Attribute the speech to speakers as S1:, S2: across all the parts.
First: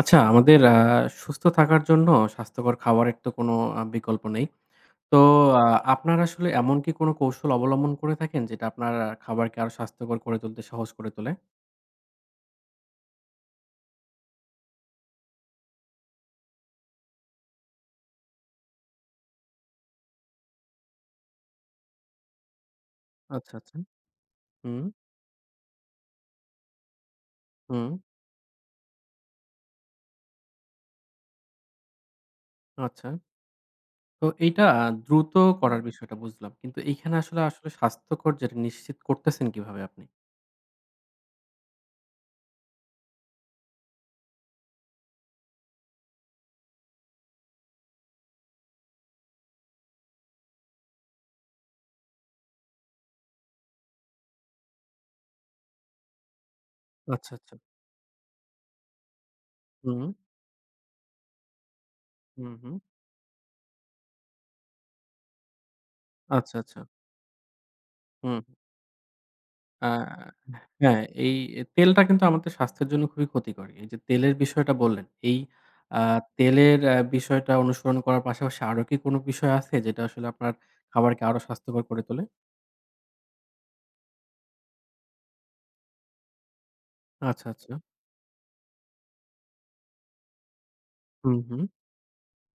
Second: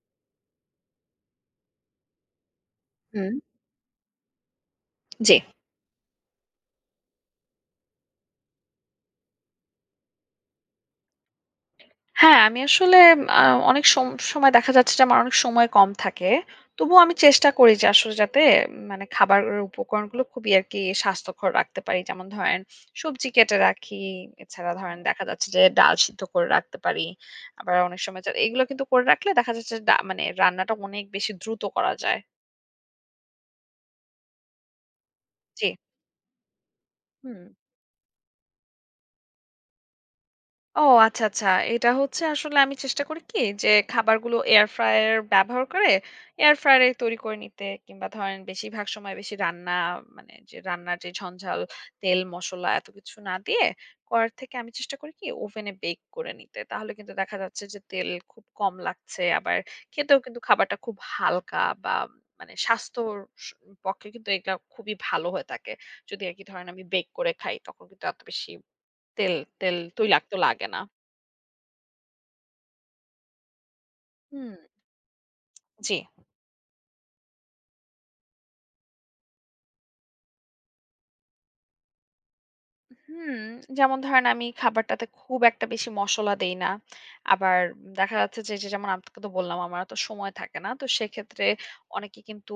S1: আচ্ছা, আমাদের সুস্থ থাকার জন্য স্বাস্থ্যকর খাবারের তো
S2: হুম,
S1: কোনো বিকল্প নেই। তো
S2: জি।
S1: আ আপনার আসলে এমন কি কোনো কৌশল অবলম্বন করে থাকেন যেটা আপনার খাবারকে আরো স্বাস্থ্যকর করে তুলতে সহজ করে তোলে?
S2: হ্যাঁ, আমি আসলে আ অনেক সময় দেখা যাচ্ছে যে, আমার অনেক সময় কম থাকে। তবুও আমি চেষ্টা করি যে, আসলে যাতে মানে খাবারের উপকরণগুলো খুবই আরকি স্বাস্থ্যকর রাখতে পারি। যেমন ধরেন সবজি
S1: আচ্ছা,
S2: কেটে
S1: আচ্ছা।
S2: রাখি। এছাড়া
S1: হুম,
S2: ধরেন দেখা যাচ্ছে যে, ডাল সিদ্ধ করে রাখতে পারি। আবার
S1: হুম,
S2: অনেক সময় এগুলো কিন্তু করে রাখলে দেখা যাচ্ছে যে, মানে রান্নাটা অনেক বেশি দ্রুত করা যায়।
S1: আচ্ছা। তো এইটা দ্রুত
S2: জি,
S1: করার বিষয়টা বুঝলাম। কিন্তু এইখানে আসলে,
S2: হুম।
S1: আসলে স্বাস্থ্যকর যেটা নিশ্চিত করতেছেন কিভাবে আপনি?
S2: ও আচ্ছা, আচ্ছা। এটা হচ্ছে আসলে আমি চেষ্টা করি কি যে, খাবারগুলো এয়ার ফ্রায়ার ব্যবহার করে এয়ার ফ্রায়ারে তৈরি করে নিতে কিংবা ধরেন বেশিরভাগ সময় বেশি রান্না মানে যে রান্নার যে ঝঞ্ঝাল, তেল, মসলা এত কিছু না দিয়ে করার থেকে আমি চেষ্টা করি কি ওভেনে বেক করে নিতে। তাহলে কিন্তু
S1: আচ্ছা,
S2: দেখা
S1: আচ্ছা।
S2: যাচ্ছে যে তেল খুব কম লাগছে। আবার
S1: হুম,
S2: খেতেও কিন্তু খাবারটা খুব হালকা বা
S1: হুম,
S2: মানে
S1: হুম।
S2: স্বাস্থ্যর স পক্ষে কিন্তু এটা খুবই ভালো হয়ে থাকে। যদি আরকি
S1: আচ্ছা,
S2: ধরেন
S1: আচ্ছা।
S2: আমি বেক করে খাই তখন কিন্তু এত
S1: হুম,
S2: বেশি তেল তেল
S1: আ
S2: তৈলাক্ত লাগে না।
S1: হ্যাঁ, এই তেলটা কিন্তু আমাদের স্বাস্থ্যের জন্য খুবই ক্ষতিকর। এই যে তেলের
S2: হুম।
S1: বিষয়টা বললেন, এই
S2: জি।
S1: আ তেলের বিষয়টা অনুসরণ করার পাশাপাশি আরো কি কোনো বিষয় আছে যেটা আসলে আপনার খাবারকে আরো স্বাস্থ্যকর করে তোলে?
S2: হুম, যেমন ধরেন আমি খাবারটাতে খুব একটা বেশি মসলা দেই না।
S1: আচ্ছা,
S2: আবার
S1: আচ্ছা।
S2: দেখা যাচ্ছে যে যেমন আপনাকে তো বললাম আমার অত সময় থাকে না। তো
S1: হুম,
S2: সেক্ষেত্রে
S1: হুম।
S2: অনেকে কিন্তু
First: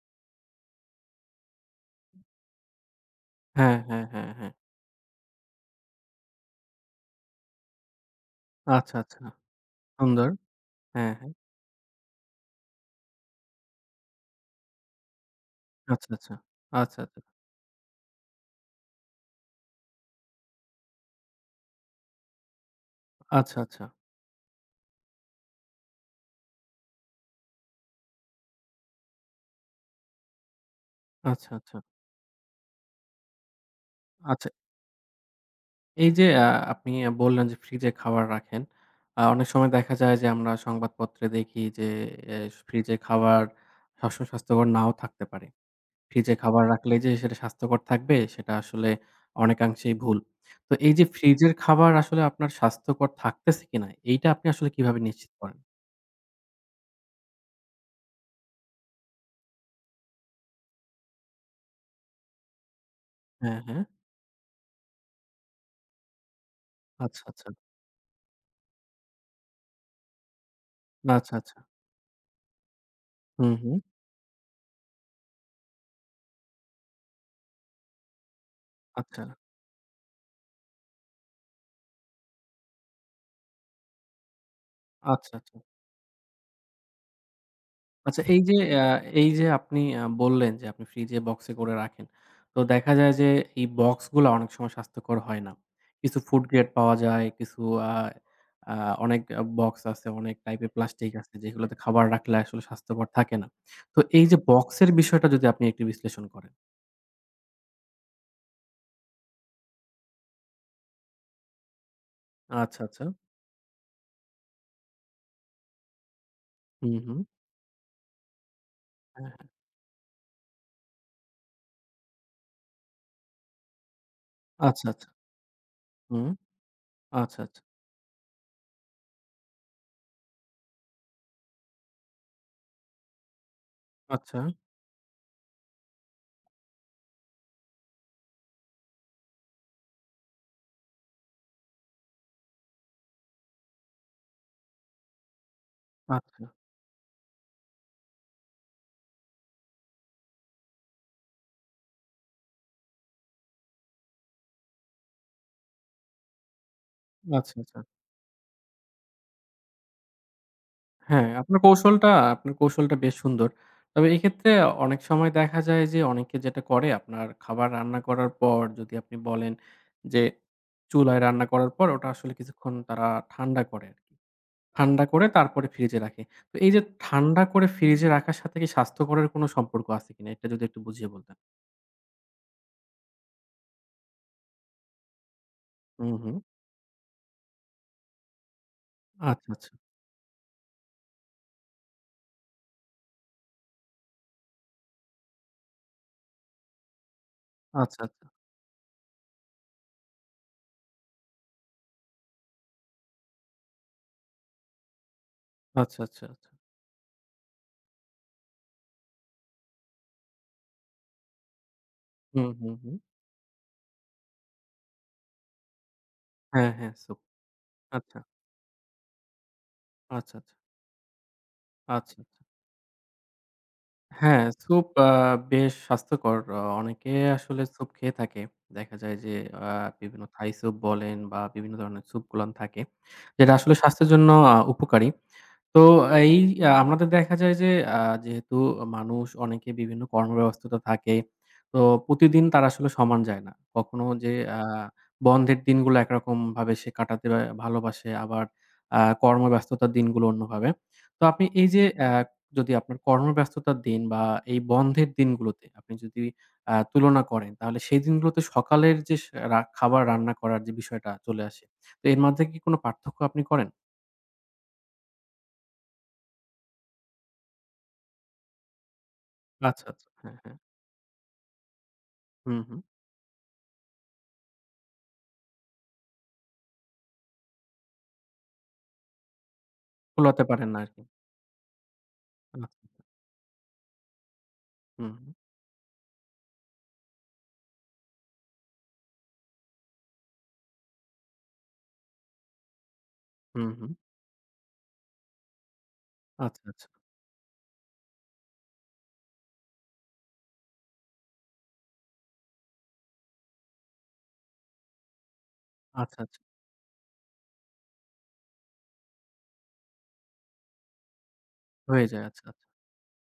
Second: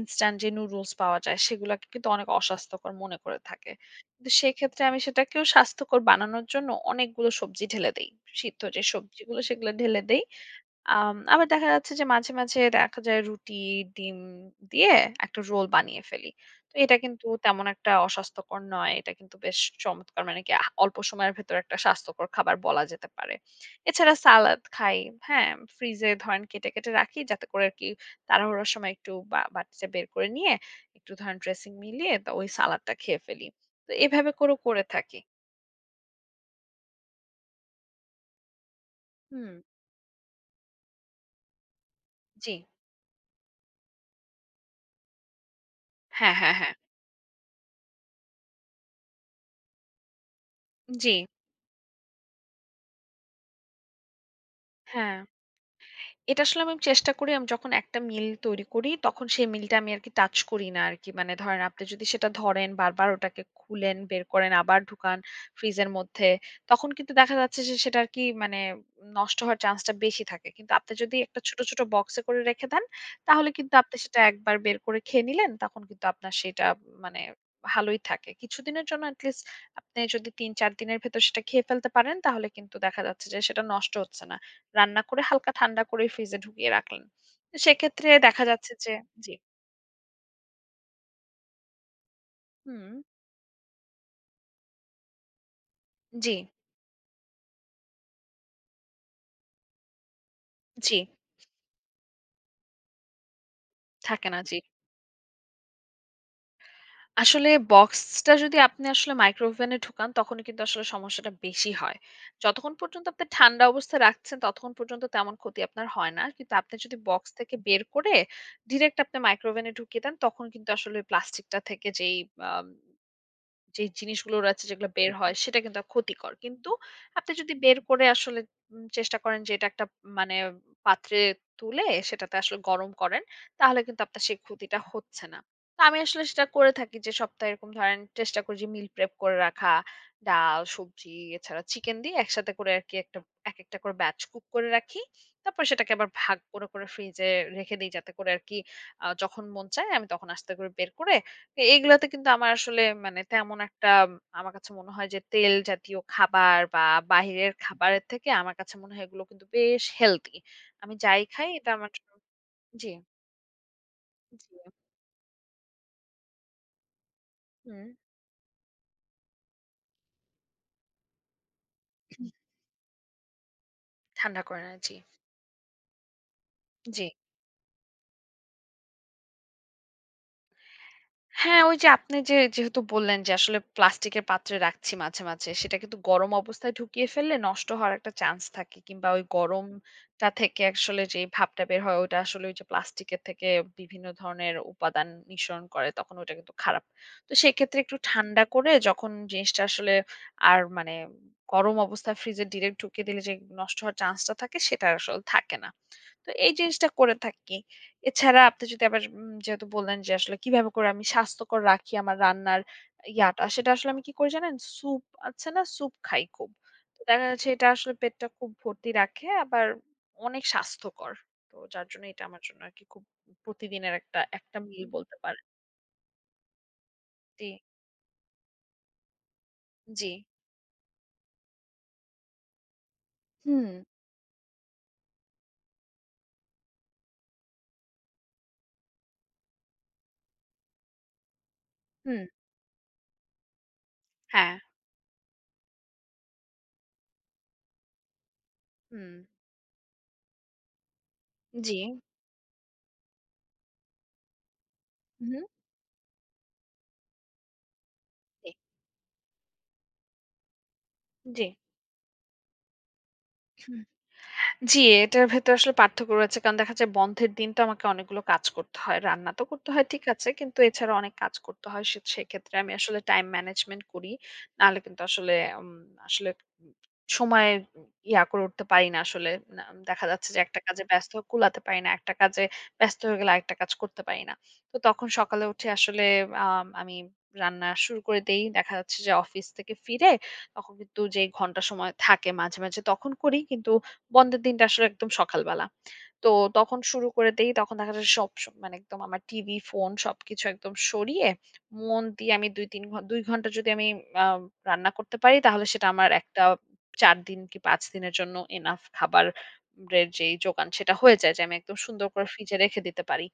S2: ইনস্ট্যান্ট যে নুডলস পাওয়া যায় সেগুলাকে কিন্তু অনেক অস্বাস্থ্যকর মনে করে থাকে।
S1: হ্যাঁ, হ্যাঁ, হ্যাঁ,
S2: কিন্তু
S1: হ্যাঁ।
S2: সেক্ষেত্রে আমি সেটাকেও স্বাস্থ্যকর বানানোর জন্য অনেকগুলো সবজি ঢেলে দেই। সিদ্ধ যে
S1: আচ্ছা, আচ্ছা।
S2: সবজিগুলো সেগুলো ঢেলে দেই।
S1: সুন্দর। হ্যাঁ, হ্যাঁ।
S2: আবার দেখা যাচ্ছে যে মাঝে, মাঝে দেখা যায় রুটি, ডিম দিয়ে একটা রোল বানিয়ে
S1: আচ্ছা,
S2: ফেলি।
S1: আচ্ছা।
S2: তো এটা
S1: আচ্ছা, আচ্ছা।
S2: কিন্তু তেমন একটা অস্বাস্থ্যকর নয়। এটা কিন্তু বেশ চমৎকার মানে কি অল্প সময়ের ভেতরে একটা স্বাস্থ্যকর খাবার বলা যেতে পারে।
S1: আচ্ছা, আচ্ছা।
S2: এছাড়া সালাদ খাই, হ্যাঁ? ফ্রিজে ধরেন কেটে, কেটে রাখি যাতে করে আরকি তাড়াহুড়োর সময় একটু বা বাটিতে বের করে নিয়ে একটু ধরেন
S1: আচ্ছা,
S2: ড্রেসিং
S1: আচ্ছা।
S2: মিলিয়ে তো ওই সালাদটা খেয়ে ফেলি। তো এভাবে
S1: আচ্ছা।
S2: করেও করে থাকি।
S1: এই যে আপনি বললেন যে ফ্রিজে খাবার রাখেন। অনেক
S2: হুম,
S1: সময় দেখা যায় যে আমরা সংবাদপত্রে দেখি যে এ
S2: জি।
S1: ফ্রিজে খাবার সবসময় স্বাস্থ্যকর নাও থাকতে পারে।
S2: হ্যাঁ,
S1: ফ্রিজে
S2: হ্যাঁ,
S1: খাবার
S2: হ্যাঁ।
S1: রাখলে যে সেটা স্বাস্থ্যকর থাকবে সেটা আসলে অনেকাংশেই ভুল। তো এই যে
S2: জি,
S1: ফ্রিজের খাবার আসলে আপনার স্বাস্থ্যকর থাকতেছে কিনা এইটা আপনি আসলে কিভাবে
S2: হ্যাঁ।
S1: নিশ্চিত করেন?
S2: এটা আসলে আমি চেষ্টা করি আমি যখন একটা মিল তৈরি করি তখন সেই মিলটা আমি আরকি টাচ করি না আরকি। মানে ধরেন আপনি যদি সেটা ধরেন বারবার ওটাকে
S1: হ্যাঁ, হ্যাঁ।
S2: খুলেন, বের করেন, আবার ঢুকান ফ্রিজের মধ্যে, তখন কিন্তু
S1: আচ্ছা,
S2: দেখা
S1: আচ্ছা।
S2: যাচ্ছে যে সেটা আরকি মানে নষ্ট হওয়ার চান্সটা বেশি থাকে। কিন্তু আপনি যদি
S1: আচ্ছা,
S2: একটা
S1: আচ্ছা।
S2: ছোট, ছোট বক্সে করে রেখে দেন তাহলে
S1: হুম,
S2: কিন্তু
S1: হুম।
S2: আপনি সেটা একবার বের করে খেয়ে নিলেন তখন কিন্তু আপনার সেটা মানে ভালোই থাকে। কিছুদিনের জন্য
S1: আচ্ছা,
S2: এটি লিস্ট আপনি যদি ৩-৪ দিনের ভেতর সেটা খেয়ে ফেলতে পারেন তাহলে কিন্তু দেখা যাচ্ছে যে সেটা নষ্ট হচ্ছে না। রান্না করে
S1: আচ্ছা,
S2: হালকা
S1: আচ্ছা।
S2: ঠান্ডা করে ফ্রিজে ঢুকিয়ে রাখলেন। সেক্ষেত্রে
S1: আচ্ছা
S2: দেখা যাচ্ছে
S1: আ
S2: যে
S1: এই
S2: জি।
S1: যে আপনি বললেন যে আপনি ফ্রিজে বক্সে করে রাখেন। তো
S2: হুম,
S1: দেখা যায় যে এই বক্সগুলা অনেক সময় স্বাস্থ্যকর হয় না। কিছু
S2: জি,
S1: ফুড গ্রেড পাওয়া যায়, কিছু আ আ অনেক বক্স আছে, অনেক টাইপের
S2: জি।
S1: প্লাস্টিক আছে যেগুলোতে খাবার রাখলে আসলে স্বাস্থ্যকর থাকে না। তো এই
S2: থাকে
S1: যে
S2: না, জি।
S1: বক্সের বিষয়টা যদি আপনি একটু বিশ্লেষণ করেন।
S2: আসলে বক্সটা যদি আপনি আসলে মাইক্রোওভেনে ঢুকান তখনই কিন্তু আসলে সমস্যাটা বেশি হয়। যতক্ষণ
S1: আচ্ছা, আচ্ছা।
S2: পর্যন্ত আপনি ঠান্ডা অবস্থায় রাখছেন ততক্ষণ পর্যন্ত তেমন ক্ষতি আপনার হয় না। কিন্তু আপনি
S1: হুম,
S2: যদি
S1: হুম।
S2: বক্স থেকে বের করে ডিরেক্ট আপনি
S1: হ্যাঁ, হ্যাঁ।
S2: মাইক্রোওভেনে ঢুকিয়ে দেন তখন কিন্তু আসলে প্লাস্টিকটা থেকে যেই আম যে জিনিসগুলো রয়েছে
S1: আচ্ছা,
S2: যেগুলো
S1: আচ্ছা।
S2: বের হয় সেটা কিন্তু
S1: হুম।
S2: ক্ষতিকর। কিন্তু আপনি
S1: আচ্ছা,
S2: যদি
S1: আচ্ছা।
S2: বের করে আসলে চেষ্টা করেন যে এটা একটা মানে পাত্রে তুলে সেটাতে আসলে গরম করেন, তাহলে কিন্তু আপনার
S1: আচ্ছা,
S2: সেই ক্ষতিটা হচ্ছে না। তো আমি আসলে সেটা করে থাকি যে সপ্তাহে এরকম ধরেন চেষ্টা করি যে মিল প্রেপ করে রাখা, ডাল, সবজি এছাড়া চিকেন দিয়ে একসাথে করে আরকি একেকটা করে ব্যাচ কুক করে রাখি। তারপর সেটাকে আবার ভাগ
S1: আচ্ছা,
S2: করে, করে ফ্রিজে রেখে দেই যাতে করে আরকি যখন মন চায় আমি তখন আস্তে করে বের করে এগুলাতে কিন্তু আমার আসলে মানে তেমন একটা আমার কাছে মনে হয় যে তেল জাতীয় খাবার বা বাহিরের
S1: আচ্ছা, আচ্ছা।
S2: খাবারের থেকে আমার কাছে মনে হয় এগুলো কিন্তু বেশ হেলদি। আমি যাই
S1: হ্যাঁ,
S2: খাই
S1: আপনার
S2: এটা আমার
S1: কৌশলটা
S2: জন্য
S1: আপনার
S2: জি,
S1: কৌশলটা বেশ সুন্দর। তবে এক্ষেত্রে
S2: জি।
S1: অনেক সময় দেখা যায় যে অনেকে যেটা করে আপনার খাবার
S2: হুম।
S1: রান্না করার পর যদি আপনি বলেন যে চুলায় রান্না করার পর ওটা আসলে কিছুক্ষণ তারা ঠান্ডা করে আরকি।
S2: ঠান্ডা করে না। জি,
S1: ঠান্ডা করে তারপরে ফ্রিজে রাখে। তো এই যে
S2: জি।
S1: ঠান্ডা করে ফ্রিজে রাখার সাথে কি স্বাস্থ্যকরের কোনো সম্পর্ক আছে কিনা? এটা যদি একটু বুঝিয়ে বলতেন।
S2: হ্যাঁ, ওই যে আপনি যেহেতু বললেন যে আসলে প্লাস্টিকের পাত্রে রাখছি মাঝে, মাঝে সেটা কিন্তু
S1: হুম,
S2: গরম
S1: হুম।
S2: অবস্থায় ঢুকিয়ে ফেললে নষ্ট হওয়ার একটা চান্স থাকে কিংবা ওই
S1: আচ্ছা, আচ্ছা।
S2: গরমটা থেকে আসলে যেই ভাপটা বের হয় ওটা আসলে ওই যে প্লাস্টিকের থেকে বিভিন্ন ধরনের উপাদান নিঃসরণ করে তখন ওটা কিন্তু খারাপ। তো সেক্ষেত্রে একটু
S1: আচ্ছা, আচ্ছা।
S2: ঠান্ডা করে যখন জিনিসটা আসলে আর মানে গরম অবস্থায় ফ্রিজে ডিরেক্ট ঢুকিয়ে দিলে যে নষ্ট হওয়ার চান্সটা থাকে সেটা আসলে থাকে না।
S1: আচ্ছা, আচ্ছা,
S2: তো
S1: আচ্ছা।
S2: এই জিনিসটা করে থাকি। এছাড়া আপনি যদি আবার যেহেতু বললেন যে আসলে কিভাবে করে আমি স্বাস্থ্যকর রাখি আমার
S1: হুম,
S2: রান্নার
S1: হুম, হুম।
S2: ইয়াটা, সেটা আসলে আমি কি করি জানেন? স্যুপ আছে না? স্যুপ খাই খুব।
S1: হ্যাঁ, হ্যাঁ,
S2: তো
S1: স্যুপ।
S2: দেখা যাচ্ছে এটা আসলে
S1: আচ্ছা,
S2: পেটটা খুব ভর্তি রাখে আবার
S1: আচ্ছা,
S2: অনেক
S1: আচ্ছা।
S2: স্বাস্থ্যকর। তো যার জন্য
S1: আচ্ছা, আচ্ছা।
S2: এটা আমার জন্য আরকি খুব প্রতিদিনের একটা,
S1: হ্যাঁ,
S2: একটা মিল
S1: স্যুপ
S2: বলতে পারেন।
S1: বেশ স্বাস্থ্যকর। অনেকে
S2: জি,
S1: আসলে স্যুপ খেয়ে থাকে। দেখা যায় যে আ
S2: জি।
S1: বিভিন্ন থাই স্যুপ বলেন বা বিভিন্ন ধরনের স্যুপগুলান থাকে। যেটা
S2: হুম,
S1: আসলে স্বাস্থ্যের জন্য উপকারী। তো এই আমাদের দেখা যায় যে আ যেহেতু মানুষ অনেকে বিভিন্ন কর্মব্যস্ততা থাকে। তো
S2: হুম।
S1: প্রতিদিন তারা আসলে সমান যায় না। কখনো যে
S2: হ্যাঁ,
S1: আ বন্ধের দিনগুলো একরকমভাবে সে কাটাতে ভালোবাসে। আবার
S2: হুম।
S1: কর্মব্যস্ততার দিনগুলো অন্যভাবে। তো আপনি এই
S2: জি।
S1: যে যদি আপনার কর্মব্যস্ততার দিন বা এই বন্ধের
S2: হুম,
S1: দিনগুলোতে আপনি যদি তুলনা করেন তাহলে সেই দিনগুলোতে
S2: জি,
S1: সকালের যে রা খাবার রান্না করার যে বিষয়টা চলে
S2: জি।
S1: আসে। তো এর মাঝে কি কোনো পার্থক্য আপনি করেন?
S2: জি, এটার ভেতরে আসলে পার্থক্য রয়েছে। কারণ দেখা যায় বন্ধের দিন তো আমাকে অনেকগুলো কাজ করতে হয়। রান্না তো করতে
S1: আচ্ছা,
S2: হয় ঠিক
S1: আচ্ছা।
S2: আছে।
S1: হ্যাঁ, হ্যাঁ।
S2: কিন্তু এছাড়া অনেক কাজ করতে হয়। সেক্ষেত্রে
S1: হুম,
S2: আমি
S1: হুম।
S2: আসলে টাইম ম্যানেজমেন্ট করি। নাহলে কিন্তু আসলে উম আসলে উম সময় ইয়া করে উঠতে পারি না আসলে। না দেখা যাচ্ছে যে
S1: কুলাতে
S2: একটা
S1: পারেন না
S2: কাজে
S1: আরকি।
S2: ব্যস্ত হয়ে কুলাতে পারি না। একটা কাজে
S1: আচ্ছা।
S2: ব্যস্ত হয়ে গেলে আরেকটা কাজ করতে পারি না। তো তখন
S1: হুম,
S2: সকালে উঠে আসলে আমি রান্না শুরু করে দেই। দেখা যাচ্ছে যে অফিস থেকে ফিরে তখন কিন্তু যেই ঘন্টা সময় থাকে মাঝে, মাঝে তখন করি।
S1: হুম,
S2: কিন্তু
S1: হুম।
S2: বন্ধের দিনটা আসলে একদম সকালবেলা। তো
S1: আচ্ছা,
S2: তখন
S1: আচ্ছা,
S2: শুরু করে দেই। তখন দেখা যায় সব মানে একদম আমার টিভি, ফোন সবকিছু একদম সরিয়ে মন দিয়ে আমি ২-৩ ঘ ২ ঘন্টা যদি আমি আ রান্না করতে পারি তাহলে সেটা আমার
S1: আচ্ছা, আচ্ছা।
S2: একটা ৪ দিন কি ৫ দিনের জন্য এনাফ খাবারের যেই জোগান সেটা হয়ে যায় যে আমি একদম
S1: হয়ে
S2: সুন্দর
S1: যায়।
S2: করে
S1: আচ্ছা,
S2: ফ্রিজে
S1: আচ্ছা,
S2: রেখে
S1: আচ্ছা।
S2: দিতে পারি।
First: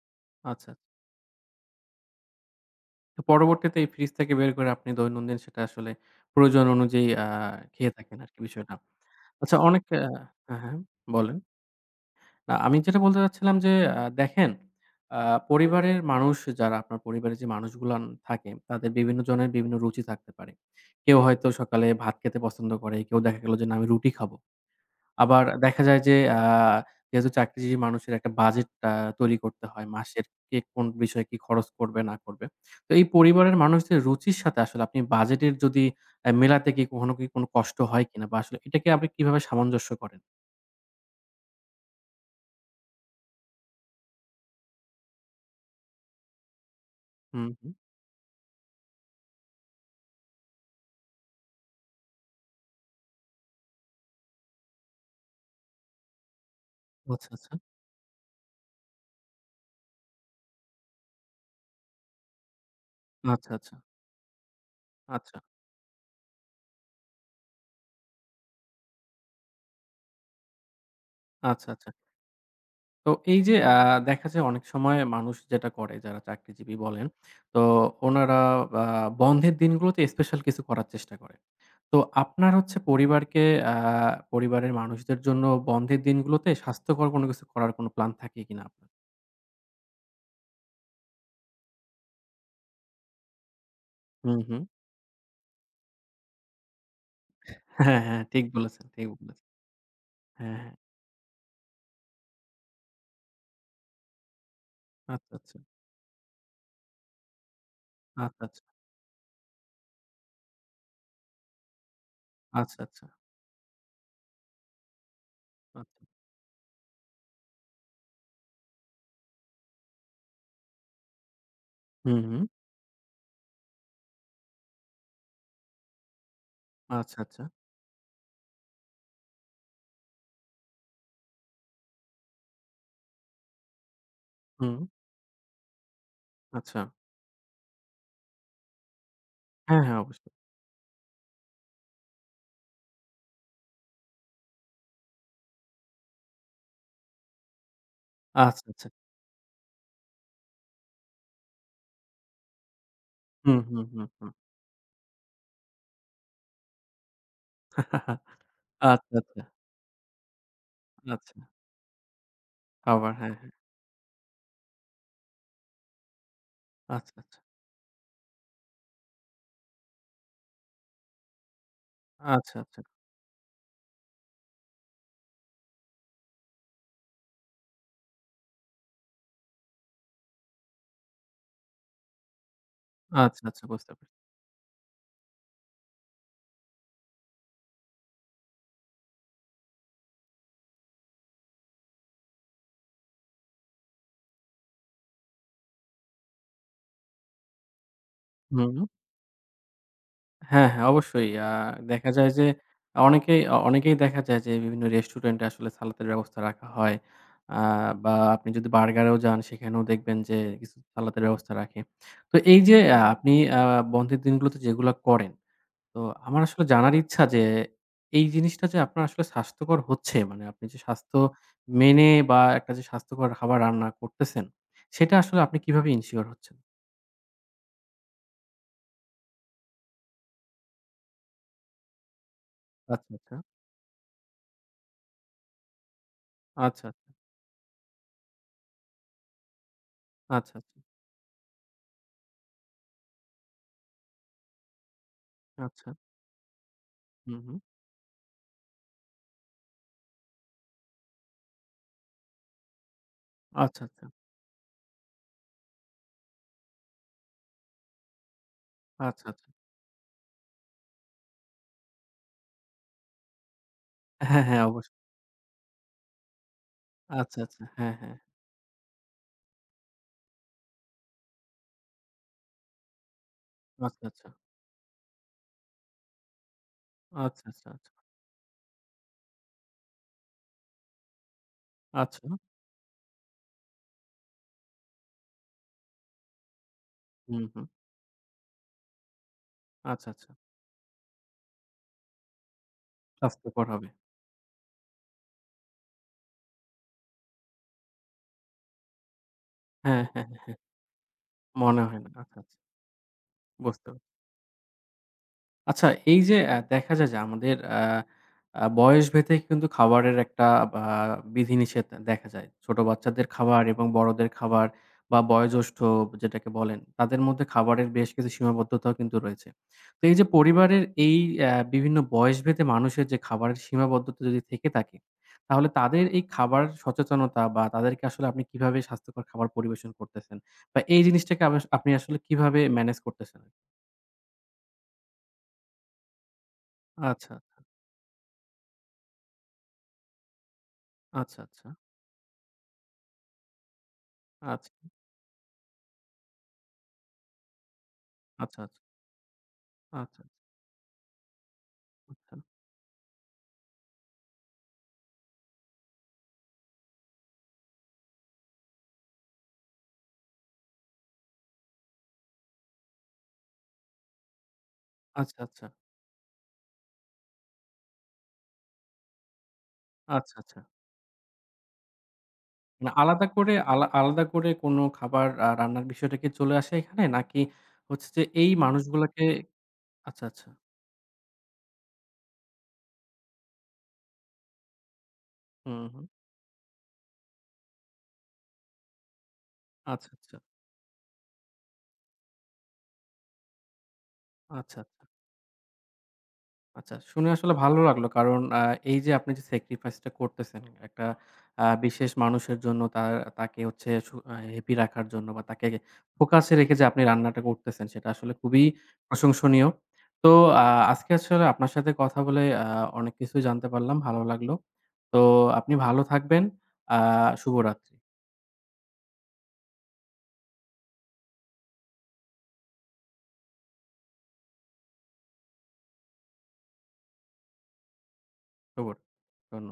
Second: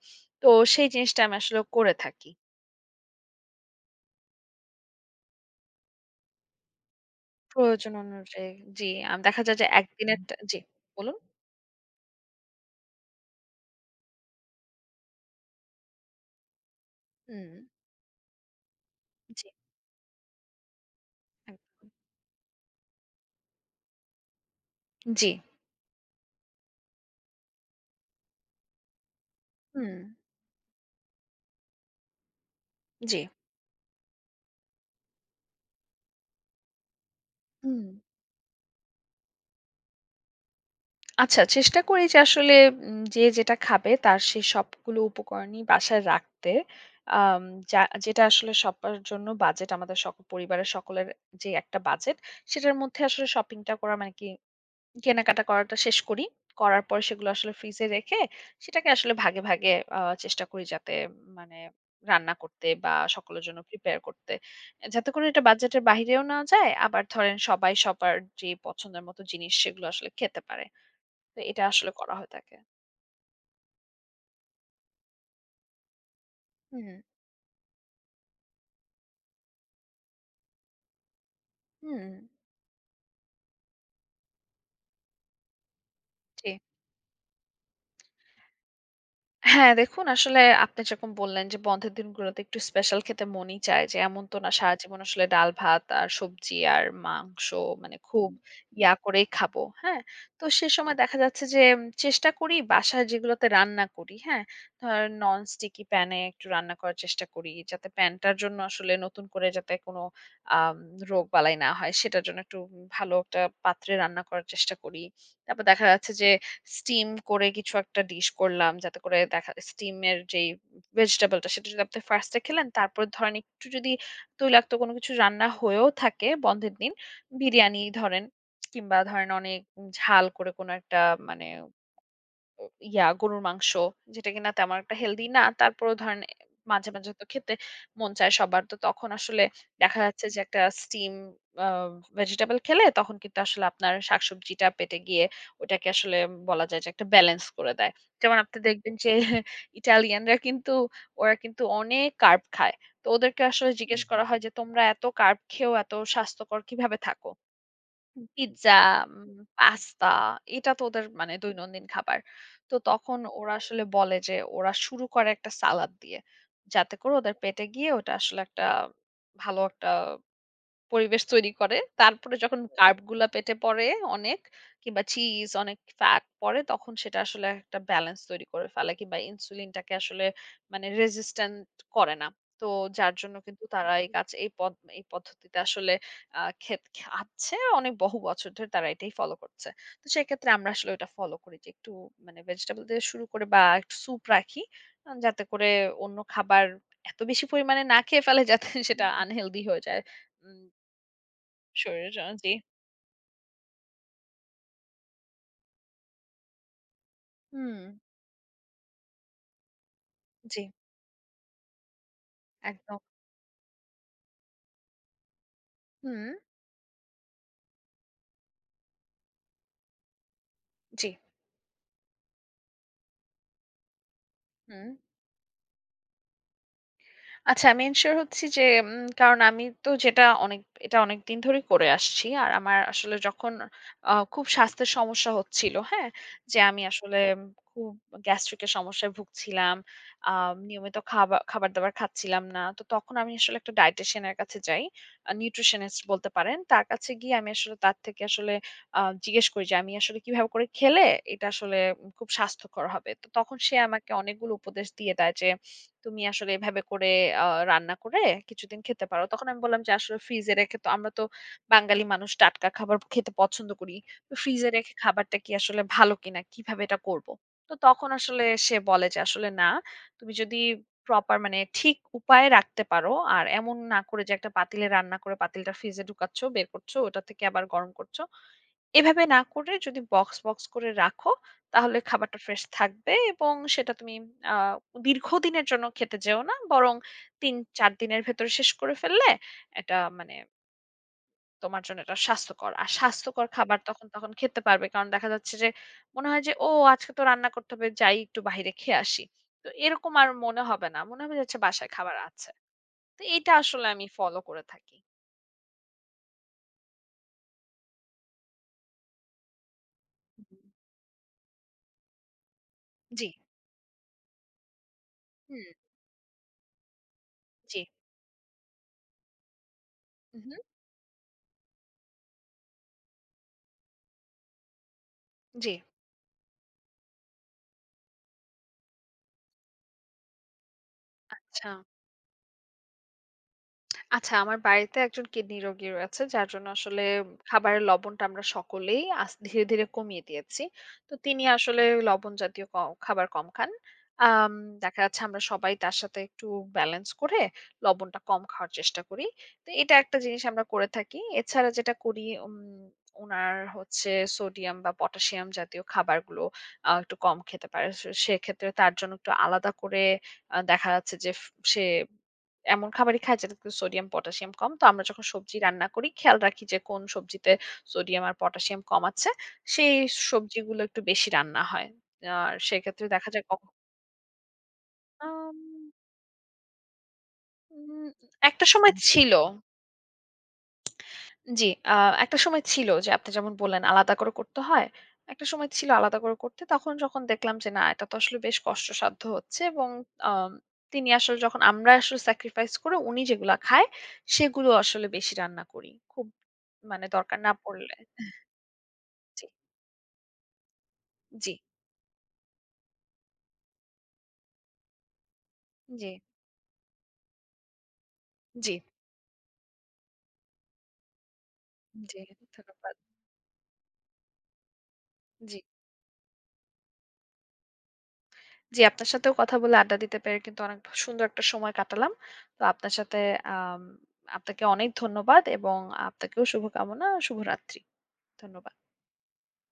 S2: তো
S1: আচ্ছা।
S2: সেই জিনিসটা আমি আসলে করে থাকি।
S1: তো পরবর্তীতে এই ফ্রিজ থেকে বের করে আপনি দৈনন্দিন সেটা আসলে প্রয়োজন অনুযায়ী খেয়ে
S2: প্রয়োজন
S1: থাকেন আরকি
S2: অনুযায়ী
S1: বিষয়টা।
S2: জি, দেখা
S1: আচ্ছা
S2: যায় যে
S1: অনেক
S2: একদিনের টা জি,
S1: হ্যাঁ, হ্যাঁ,
S2: বলুন?
S1: বলেন। আমি যেটা বলতে চাচ্ছিলাম যে দেখেন আ পরিবারের মানুষ যারা আপনার পরিবারের যে
S2: হুম,
S1: মানুষগুলান থাকে তাদের বিভিন্ন
S2: জি,
S1: জনের বিভিন্ন রুচি থাকতে পারে। কেউ হয়তো সকালে
S2: একদম।
S1: ভাত খেতে পছন্দ করে, কেউ দেখা গেল যে না আমি রুটি খাবো।
S2: জি,
S1: আবার দেখা যায় যে যেহেতু চাকরিজীবী মানুষের একটা বাজেট তৈরি করতে হয়
S2: হুম,
S1: মাসের। কে কোন বিষয়ে কি খরচ করবে না করবে। তো এই
S2: জি,
S1: পরিবারের মানুষদের রুচির সাথে আসলে আপনি বাজেটের যদি মেলাতে কি কখনো কি কোনো কষ্ট
S2: হুম।
S1: হয় কিনা? বা আসলে এটাকে আপনি কিভাবে সামঞ্জস্য করেন?
S2: আচ্ছা, চেষ্টা করি যে আসলে যেটা খাবে তার সেই সবগুলো উপকরণই বাসায় রাখতে। আম
S1: হুম, হুম।
S2: যা যেটা আসলে সবার জন্য বাজেট আমাদের পরিবারের সকলের যে একটা বাজেট, সেটার মধ্যে আসলে শপিংটা করা মানে কি কেনাকাটা করাটা শেষ করি। করার পরে
S1: আচ্ছা,
S2: সেগুলো
S1: আচ্ছা।
S2: আসলে ফ্রিজে রেখে সেটাকে আসলে ভাগে, ভাগে চেষ্টা করি যাতে মানে রান্না করতে বা সকলের
S1: আচ্ছা,
S2: জন্য
S1: আচ্ছা।
S2: প্রিপেয়ার করতে। যাতে করে
S1: আচ্ছা,
S2: এটা বাজেটের বাহিরেও না যায়। আবার ধরেন সবাই সবার যে পছন্দের মতো জিনিস সেগুলো আসলে খেতে পারে। তো এটা
S1: আচ্ছা, আচ্ছা।
S2: আসলে করা হয়ে থাকে।
S1: তো এই যে দেখা যায় অনেক সময় মানুষ যেটা করে যারা চাকরিজীবী
S2: হুম,
S1: বলেন, তো ওনারা আ বন্ধের দিনগুলোতে স্পেশাল কিছু করার চেষ্টা করে। তো
S2: হুম।
S1: আপনার হচ্ছে পরিবারকে আ পরিবারের মানুষদের জন্য বন্ধের দিনগুলোতে
S2: জি।
S1: স্বাস্থ্যকর কোনো কিছু করার কোনো প্ল্যান থাকে কিনা আপনার?
S2: হ্যাঁ, দেখুন আসলে আপনি যেরকম বললেন যে বন্ধের দিনগুলোতে একটু স্পেশাল খেতে মনই চায় যে এমন তো
S1: হুম,
S2: না
S1: হুম।
S2: সারাজীবন আসলে ডাল ভাত আর সবজি আর মাংস মানে
S1: হ্যাঁ, হ্যাঁ।
S2: খুব
S1: ঠিক বলেছেন,
S2: ইয়া
S1: ঠিক
S2: করেই
S1: বলেছেন।
S2: খাবো। হ্যাঁ? তো
S1: হ্যাঁ,
S2: সে
S1: হ্যাঁ।
S2: সময় দেখা যাচ্ছে যে চেষ্টা করি বাসায় যেগুলোতে রান্না করি, হ্যাঁ? ধরেন
S1: আচ্ছা,
S2: নন
S1: আচ্ছা।
S2: স্টিকি প্যানে একটু রান্না করার চেষ্টা করি যাতে প্যানটার
S1: আচ্ছা,
S2: জন্য
S1: আচ্ছা।
S2: আসলে নতুন করে যাতে কোনো আম রোগবালাই না হয় সেটার জন্য একটু
S1: আচ্ছা, আচ্ছা।
S2: ভালো একটা পাত্রে রান্না করার চেষ্টা করি। তারপর দেখা
S1: আচ্ছা।
S2: যাচ্ছে যে স্টিম করে কিছু একটা ডিশ করলাম যাতে করে দেখা স্টিমের যেই ভেজিটেবলটা সেটা যদি আপনি
S1: হুম,
S2: ফার্স্টে
S1: হুম।
S2: খেলেন তারপর ধরেন একটু যদি তৈলাক্ত কোনো কিছু রান্না হয়েও থাকে বন্ধের দিন
S1: আচ্ছা, আচ্ছা।
S2: বিরিয়ানি ধরেন কিংবা ধরেন অনেক ঝাল করে কোনো একটা মানে ও ইয়া গরুর মাংস যেটা কিনা তেমন
S1: হুম।
S2: একটা হেলদি না। তারপরেও ধরেন
S1: আচ্ছা।
S2: মাঝে, মাঝে তো খেতে মন চায় সবার। তো তখন আসলে
S1: হ্যাঁ, হ্যাঁ।
S2: দেখা যাচ্ছে
S1: অবশ্যই।
S2: যে একটা স্টিম আ ভেজিটেবল খেলে তখন কিন্তু আসলে আপনার শাকসবজিটা পেটে গিয়ে ওটাকে আসলে বলা যায় যে একটা ব্যালেন্স করে দেয়। যেমন আপনি
S1: আচ্ছা, আচ্ছা।
S2: দেখবেন যে ইটালিয়ানরা কিন্তু ওরা কিন্তু অনেক কার্ব খায়। তো ওদেরকে
S1: হুম,
S2: আসলে
S1: হুম, হুম,
S2: জিজ্ঞেস করা
S1: হুম।
S2: হয় যে, "তোমরা এত কার্ব খেয়েও এত স্বাস্থ্যকর কিভাবে থাকো?" পিজ্জা,
S1: আচ্ছা,
S2: উম
S1: আচ্ছা।
S2: পাস্তা এটা তো ওদের
S1: আচ্ছা।
S2: মানে দৈনন্দিন খাবার। তো
S1: খাবার।
S2: তখন
S1: হ্যাঁ, হ্যাঁ।
S2: ওরা আসলে বলে যে ওরা শুরু করে একটা সালাদ দিয়ে। যাতে
S1: আচ্ছা,
S2: করে ওদের
S1: আচ্ছা।
S2: পেটে গিয়ে ওটা আসলে একটা ভালো একটা পরিবেশ তৈরি করে। তারপরে
S1: আচ্ছা,
S2: যখন
S1: আচ্ছা।
S2: কার্ব গুলা পেটে পড়ে অনেক কিংবা চিজ, অনেক ফ্যাট পড়ে তখন সেটা আসলে একটা ব্যালেন্স তৈরি করে ফেলে কিংবা ইনসুলিনটাকে আসলে মানে রেজিস্ট্যান্ট করে না। তো যার জন্য
S1: আচ্ছা, আচ্ছা।
S2: কিন্তু
S1: বুঝতে
S2: তারা এই
S1: পারছি।
S2: কাজ এই পদ এই পদ্ধতিতে আসলে খাচ্ছে। অনেক বহু বছর ধরে তারা এটাই ফলো করছে। তো সেক্ষেত্রে আমরা আসলে ওটা ফলো করি যে একটু মানে ভেজিটেবল দিয়ে শুরু করে বা একটু স্যুপ রাখি। যাতে করে অন্য খাবার এত বেশি পরিমাণে না খেয়ে ফেলে যাতে
S1: হুম।
S2: সেটা আনহেলথি হয়ে যায়। উম
S1: হ্যাঁ, হ্যাঁ, অবশ্যই। দেখা
S2: শরীরের
S1: যায়
S2: জন্য
S1: যে
S2: জি।
S1: অনেকেই অনেকেই দেখা যায় যে বিভিন্ন রেস্টুরেন্টে আসলে সালাতের ব্যবস্থা রাখা হয়। আ
S2: হুম।
S1: বা আপনি যদি বার্গারেও যান সেখানেও দেখবেন যে
S2: জি,
S1: কিছু সালাতের ব্যবস্থা রাখে। তো এই যে
S2: একদম।
S1: আপনি আ বন্ধের দিনগুলোতে যেগুলা করেন, তো
S2: হুম।
S1: আমার আসলে জানার ইচ্ছা যে এই জিনিসটা যে আপনার আসলে স্বাস্থ্যকর হচ্ছে মানে আপনি যে
S2: জি।
S1: স্বাস্থ্য মেনে বা একটা যে স্বাস্থ্যকর খাবার রান্না করতেছেন,
S2: হুম।
S1: সেটা আসলে আপনি কিভাবে ইনশিওর হচ্ছেন?
S2: আচ্ছা আমি এনশিওর হচ্ছি যে কারণ আমি তো যেটা অনেক এটা অনেকদিন ধরেই করে আসছি। আর আমার
S1: আচ্ছা,
S2: আসলে
S1: আচ্ছা।
S2: যখন খুব স্বাস্থ্যের সমস্যা হচ্ছিল, হ্যাঁ? যে আমি
S1: আচ্ছা, আচ্ছা।
S2: আসলে খুব গ্যাস্ট্রিকের সমস্যায় ভুগছিলাম। আ
S1: আচ্ছা, আচ্ছা।
S2: নিয়মিত খাবার-দাবার খাচ্ছিলাম না। তো তখন আমি আসলে একটা ডায়েটিশিয়ান এর কাছে যাই।
S1: আচ্ছা।
S2: নিউট্রিশনিস্ট বলতে পারেন। তার কাছে গিয়ে
S1: হুম,
S2: আমি
S1: হুম।
S2: আসলে তার থেকে আসলে জিজ্ঞেস করি যে আমি আসলে কিভাবে করে খেলে এটা আসলে খুব স্বাস্থ্যকর হবে। তো তখন সে
S1: আচ্ছা, আচ্ছা।
S2: আমাকে অনেকগুলো উপদেশ দিয়ে দেয় যে তুমি আসলে এভাবে করে আ রান্না করে কিছুদিন খেতে পারো।
S1: আচ্ছা, আচ্ছা।
S2: তখন আমি বললাম যে আসলে ফ্রিজে রেখে তো আমরা তো বাঙালি মানুষ টাটকা খাবার খেতে পছন্দ করি। তো
S1: হ্যাঁ, হ্যাঁ,
S2: ফ্রিজে
S1: অবশ্যই।
S2: রেখে খাবারটা কি আসলে ভালো কিনা? কিভাবে এটা করব?
S1: আচ্ছা, আচ্ছা।
S2: তো
S1: হ্যাঁ,
S2: তখন
S1: হ্যাঁ।
S2: আসলে সে বলে যে আসলে না, তুমি যদি প্রপার মানে ঠিক উপায়ে রাখতে পারো আর এমন না
S1: আচ্ছা,
S2: করে
S1: আচ্ছা।
S2: যে একটা পাতিলে রান্না করে পাতিলটা ফ্রিজে ঢুকাচ্ছ, বের করছো, ওটা থেকে
S1: আচ্ছা,
S2: আবার
S1: আচ্ছা, আচ্ছা।
S2: গরম করছো। এভাবে না করে যদি বক্স, বক্স করে রাখো তাহলে
S1: আচ্ছা।
S2: খাবারটা ফ্রেশ থাকবে এবং সেটা তুমি আ দীর্ঘদিনের জন্য খেতে যেও না। বরং
S1: হুম, হুম।
S2: ৩-৪ দিনের ভেতরে শেষ করে ফেললে এটা
S1: আচ্ছা, আচ্ছা।
S2: মানে তোমার জন্য এটা স্বাস্থ্যকর। আর স্বাস্থ্যকর
S1: স্বাস্থ্যকর
S2: খাবার
S1: হবে।
S2: তখন, তখন খেতে পারবে। কারণ দেখা যাচ্ছে যে মনে হয় যে, "ও আজকে তো রান্না করতে হবে, যাই একটু বাইরে খেয়ে আসি।" তো
S1: হ্যাঁ,
S2: এরকম
S1: হ্যাঁ,
S2: আর
S1: হ্যাঁ, হ্যাঁ।
S2: মনে হবে না। মনে হবে যে আচ্ছা
S1: মনে
S2: বাসায়
S1: হয় না।
S2: খাবার
S1: আচ্ছা,
S2: আছে।
S1: আচ্ছা।
S2: তো এইটা আসলে
S1: বুঝতে
S2: আমি ফলো করে থাকি।
S1: আচ্ছা এই যে দেখা যায় যে আমাদের আ আ বয়স ভেদে কিন্তু খাবারের একটা
S2: হুম।
S1: আ বিধিনিষেধ দেখা যায়। ছোট বাচ্চাদের
S2: জি।
S1: খাবার এবং বড়দের খাবার বা
S2: হুম,
S1: বয়োজ্যেষ্ঠ যেটাকে বলেন, তাদের মধ্যে
S2: জি।
S1: খাবারের বেশ কিছু সীমাবদ্ধতাও কিন্তু রয়েছে। তো এই যে
S2: উহু,
S1: পরিবারের এই বিভিন্ন বয়সভেদে মানুষের যে খাবারের সীমাবদ্ধতা যদি থেকে থাকে, তাহলে
S2: জি।
S1: তাদের এই খাবার সচেতনতা বা তাদেরকে আসলে আপনি কিভাবে স্বাস্থ্যকর খাবার পরিবেশন করতেছেন? বা এই জিনিসটাকে
S2: আচ্ছা।
S1: আপনি আসলে কিভাবে ম্যানেজ করতেছেন?
S2: আচ্ছা, আমার বাড়িতে একজন কিডনি রোগী রয়েছে, যার জন্য আসলে
S1: আচ্ছা, আচ্ছা।
S2: খাবারের লবণটা আমরা সকলেই ধীরে, ধীরে কমিয়ে দিয়েছি। তো
S1: আচ্ছা,
S2: তিনি
S1: আচ্ছা।
S2: আসলে লবণ জাতীয় খাবার কম খান। আম
S1: আচ্ছা,
S2: দেখা যাচ্ছে আমরা সবাই তার সাথে একটু ব্যালেন্স করে লবণটা কম
S1: আচ্ছা,
S2: খাওয়ার
S1: আচ্ছা,
S2: চেষ্টা করি। তো এটা একটা
S1: আচ্ছা,
S2: জিনিস আমরা করে থাকি। এছাড়া যেটা করি
S1: আচ্ছা,
S2: উনার হচ্ছে সোডিয়াম বা পটাশিয়াম জাতীয় খাবারগুলো একটু কম খেতে পারে। সেক্ষেত্রে তার জন্য একটু আলাদা করে দেখা যাচ্ছে যে সে এমন খাবারই খাই যেটাতে সোডিয়াম, পটাশিয়াম কম। তো আমরা যখন
S1: আচ্ছা,
S2: সবজি
S1: আচ্ছা, আচ্ছা।
S2: রান্না করি খেয়াল রাখি যে কোন সবজিতে সোডিয়াম আর পটাশিয়াম কম আছে। সেই
S1: আচ্ছা
S2: সবজিগুলো একটু বেশি রান্না হয়। আর
S1: মানে
S2: সেক্ষেত্রে দেখা যায় কখ
S1: আলাদা করে কোনো খাবার
S2: আম
S1: রান্নার বিষয়টা কি চলে আসে এখানে? নাকি
S2: উম
S1: হচ্ছে যে এই
S2: একটা সময়
S1: মানুষগুলাকে
S2: ছিল।
S1: আচ্ছা, আচ্ছা।
S2: জি, আ একটা সময় ছিল যে আপনি যেমন বললেন আলাদা করে করতে হয়। একটা সময়
S1: হুম,
S2: ছিল
S1: হুম।
S2: আলাদা করে করতে। তখন যখন দেখলাম যে না এটা তো আসলে বেশ কষ্টসাধ্য হচ্ছে এবং
S1: আচ্ছা, আচ্ছা,
S2: আম তিনি আসলে যখন আমরা আসলে স্যাক্রিফাইস করে উনি যেগুলা খায় সেগুলো
S1: আচ্ছা, আচ্ছা।
S2: আসলে বেশি রান্না করি। খুব
S1: আচ্ছা,
S2: মানে
S1: শুনে
S2: দরকার
S1: আসলে
S2: না
S1: ভালো
S2: পড়লে।
S1: লাগলো। কারণ এই যে আপনি যে
S2: জি,
S1: sacrifice টা করতেছেন একটা
S2: জি,
S1: বিশেষ মানুষের জন্য তার হচ্ছে সু আ happy রাখার জন্য বা তাকে
S2: জি,
S1: focus এ রেখে যে আপনি রান্নাটা করতেছেন সেটা আসলে খুবই
S2: জি,
S1: প্রশংসনীয়। তো আ আজকে আসলে আপনার সাথে কথা
S2: জি,
S1: বলে
S2: ধন্যবাদ।
S1: অনেক কিছুই জানতে পারলাম। ভালো লাগলো। তো
S2: জি,
S1: আপনি ভালো থাকবেন। আ শুভরাত্রি।
S2: জি, আপনার সাথেও কথা বলে আড্ডা দিতে পেরে কিন্তু অনেক সুন্দর একটা সময় কাটালাম। তো আপনার সাথে আম আপনাকে অনেক ধন্যবাদ এবং আপনাকেও শুভকামনা। শুভরাত্রি। ধন্যবাদ
S1: শুভ ধন্য